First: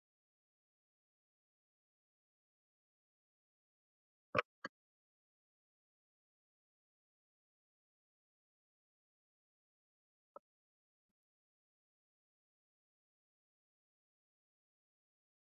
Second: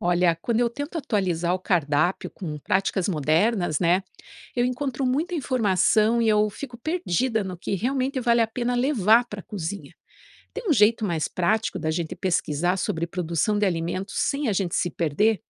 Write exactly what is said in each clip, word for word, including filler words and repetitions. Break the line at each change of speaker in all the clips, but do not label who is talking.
Olha, quando eu tento atualizar o cardápio com práticas modernas, né, eu encontro muita informação e eu fico perdida no que realmente vale a pena levar para a cozinha. Tem um jeito mais prático da gente pesquisar sobre produção de alimentos sem a gente se perder?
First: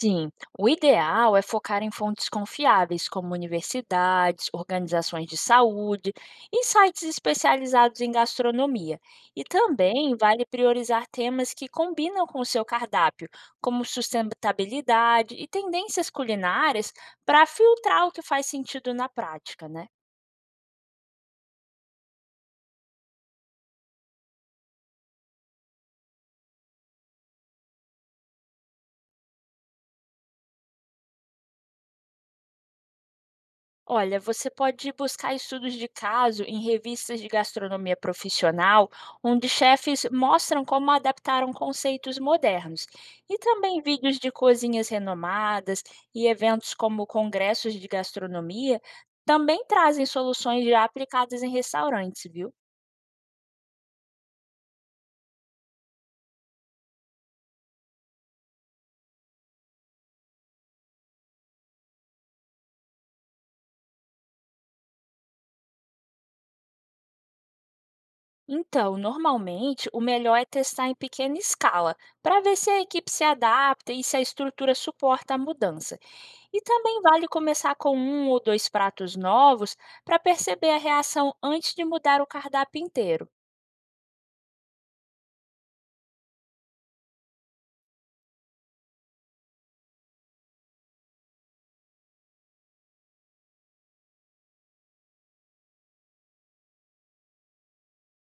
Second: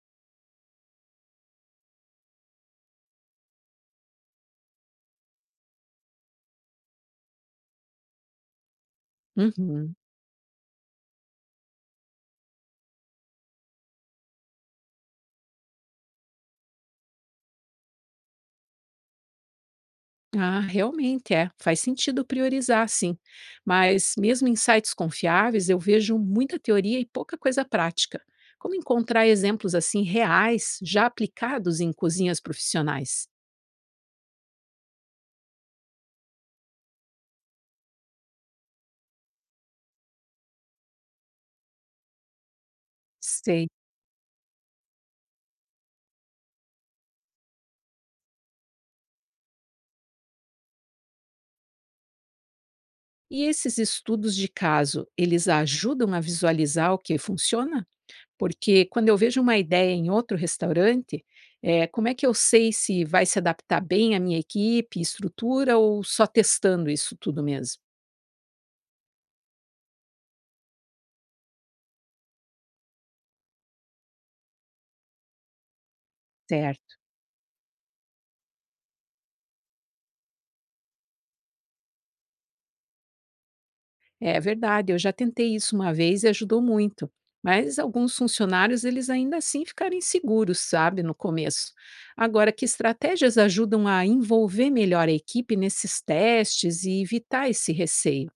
Sim, o ideal é focar em fontes confiáveis, como universidades, organizações de saúde e sites especializados em gastronomia. E
Uhum.
também vale priorizar temas que combinam com o seu cardápio, como sustentabilidade e tendências culinárias, para filtrar o que faz sentido na prática, né?
Ah, realmente é. Faz sentido priorizar, sim. Mas mesmo em sites confiáveis, eu vejo muita teoria e pouca coisa prática. Como encontrar exemplos assim reais, já aplicados em cozinhas profissionais?
Olha, você pode buscar estudos de caso em revistas de gastronomia profissional, onde chefes mostram como adaptaram conceitos modernos, e
Sei.
também vídeos de cozinhas renomadas e eventos como congressos de gastronomia também trazem soluções já aplicadas em restaurantes, viu?
E esses estudos de caso, eles ajudam a visualizar o que funciona? Porque quando eu vejo uma ideia em outro restaurante, eh, como é que eu sei se vai se adaptar bem à minha equipe, estrutura ou só testando isso tudo mesmo?
Então, normalmente, o melhor é testar em pequena escala, para ver se a equipe se adapta e se a estrutura suporta a mudança. E
Certo.
também vale começar com um ou dois pratos novos para perceber a reação antes de mudar o cardápio inteiro.
É verdade, eu já tentei isso uma vez e ajudou muito. Mas alguns funcionários, eles ainda assim ficaram inseguros, sabe, no começo. Agora, que estratégias ajudam a envolver melhor a equipe nesses testes e evitar esse receio?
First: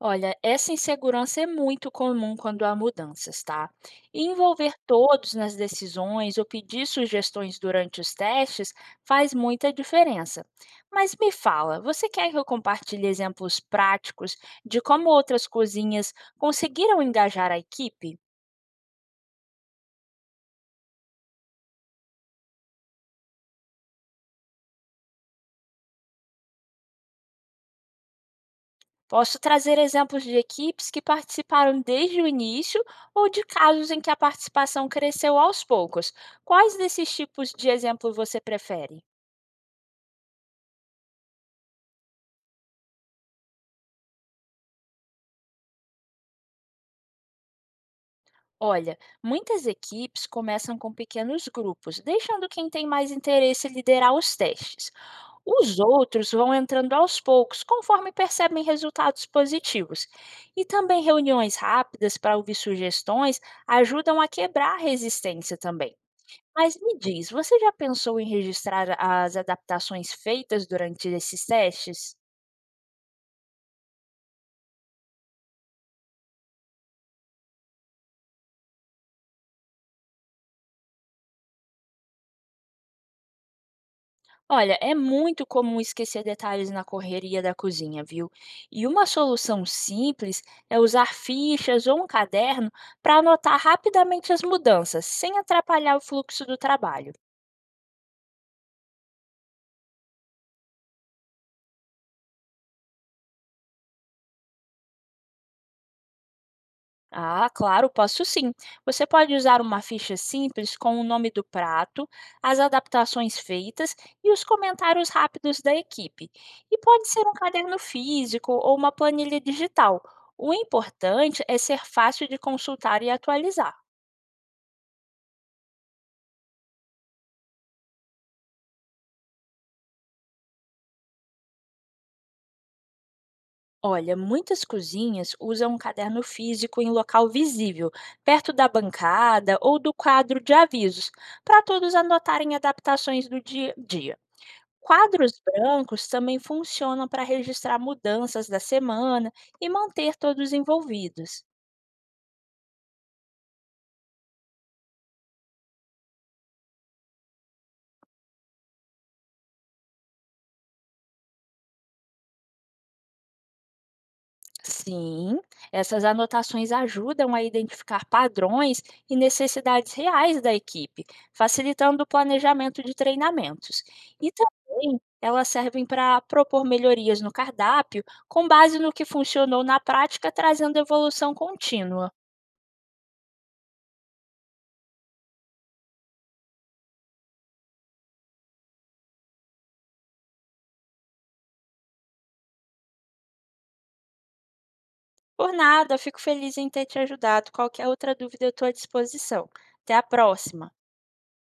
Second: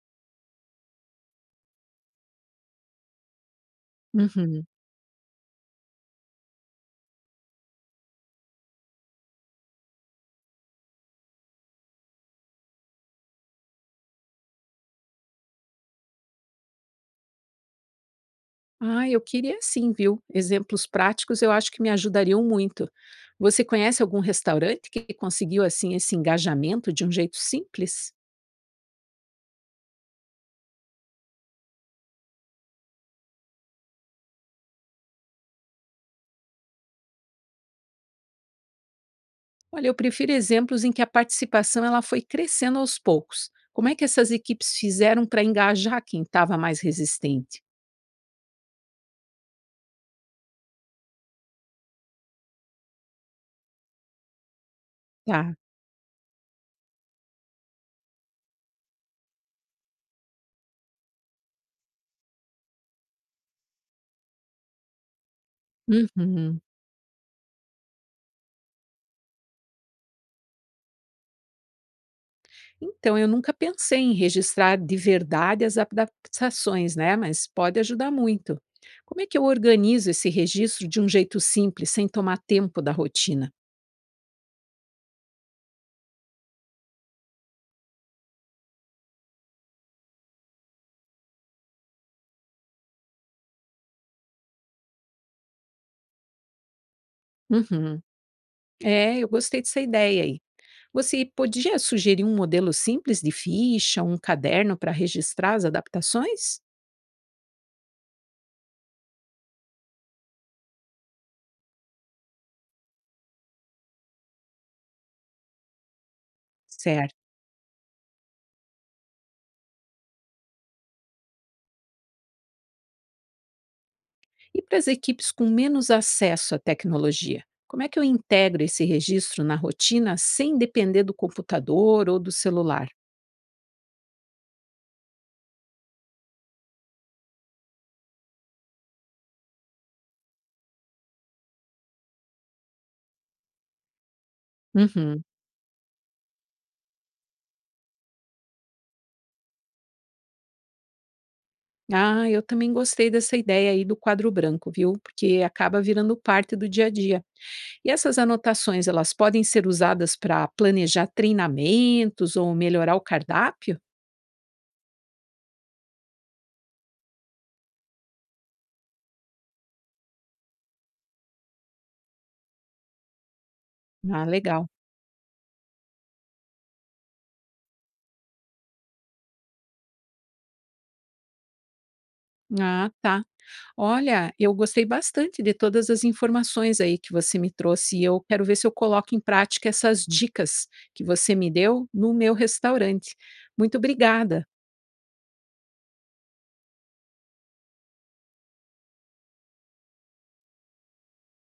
Olha, essa insegurança é muito comum quando há mudanças, tá? E
Uhum.
envolver todos nas decisões ou pedir sugestões durante os testes faz muita diferença. Mas me fala, você quer que eu compartilhe exemplos práticos de como outras cozinhas conseguiram engajar a equipe?
Ah, eu queria sim, viu? Exemplos práticos eu acho que me ajudariam muito. Você conhece algum restaurante que conseguiu assim esse engajamento de um jeito simples?
Posso trazer exemplos de equipes que participaram desde o início ou de casos em que a participação cresceu aos poucos. Quais desses tipos de exemplo você prefere?
Olha, eu prefiro exemplos em que a participação ela foi crescendo aos poucos. Como é que essas equipes fizeram para engajar quem estava mais resistente?
Olha, muitas equipes começam com pequenos grupos, deixando quem tem mais interesse liderar os testes.
Tá.
Os outros vão entrando aos poucos, conforme percebem resultados positivos. E também reuniões rápidas para ouvir sugestões ajudam a quebrar a resistência também.
Uhum.
Mas me diz, você já pensou em registrar as adaptações feitas durante esses testes?
Então, eu nunca pensei em registrar de verdade as adaptações, né? Mas pode ajudar muito. Como é que eu organizo esse registro de um jeito simples, sem tomar tempo da rotina?
Olha, é muito comum esquecer detalhes na correria da cozinha, viu? E uma solução simples é usar fichas ou um caderno para anotar rapidamente as mudanças, sem atrapalhar o fluxo do trabalho.
Uhum. É, eu gostei dessa ideia aí. Você podia sugerir um modelo simples de ficha, um caderno para registrar as adaptações?
Ah, claro, posso sim. Você pode usar uma ficha simples com o nome do prato, as adaptações feitas e os comentários rápidos da equipe. E pode
Certo.
ser um caderno físico ou uma planilha digital. O importante é ser fácil de consultar e atualizar.
E para as equipes com menos acesso à tecnologia? Como é que eu integro esse registro na rotina sem depender do computador ou do celular?
Olha, muitas cozinhas usam um caderno físico em local visível, perto da bancada ou do quadro de avisos, para todos anotarem adaptações do dia a dia.
Uhum.
Quadros brancos também funcionam para registrar mudanças da semana e manter todos envolvidos.
Ah, eu também gostei dessa ideia aí do quadro branco, viu? Porque acaba virando parte do dia a dia. E essas anotações, elas podem ser usadas para planejar treinamentos ou melhorar o cardápio?
Sim, essas anotações ajudam a identificar padrões e necessidades reais da equipe, facilitando o planejamento de treinamentos.
Ah,
E
legal.
também elas servem para propor melhorias no cardápio com base no que funcionou na prática, trazendo evolução contínua.
Ah, tá. Olha, eu gostei bastante de todas as informações aí que você me trouxe e eu quero ver se eu coloco em prática essas dicas que você me deu no meu restaurante. Muito obrigada.
Por nada, fico feliz em ter te ajudado. Qualquer outra dúvida, eu estou à disposição. Até a próxima!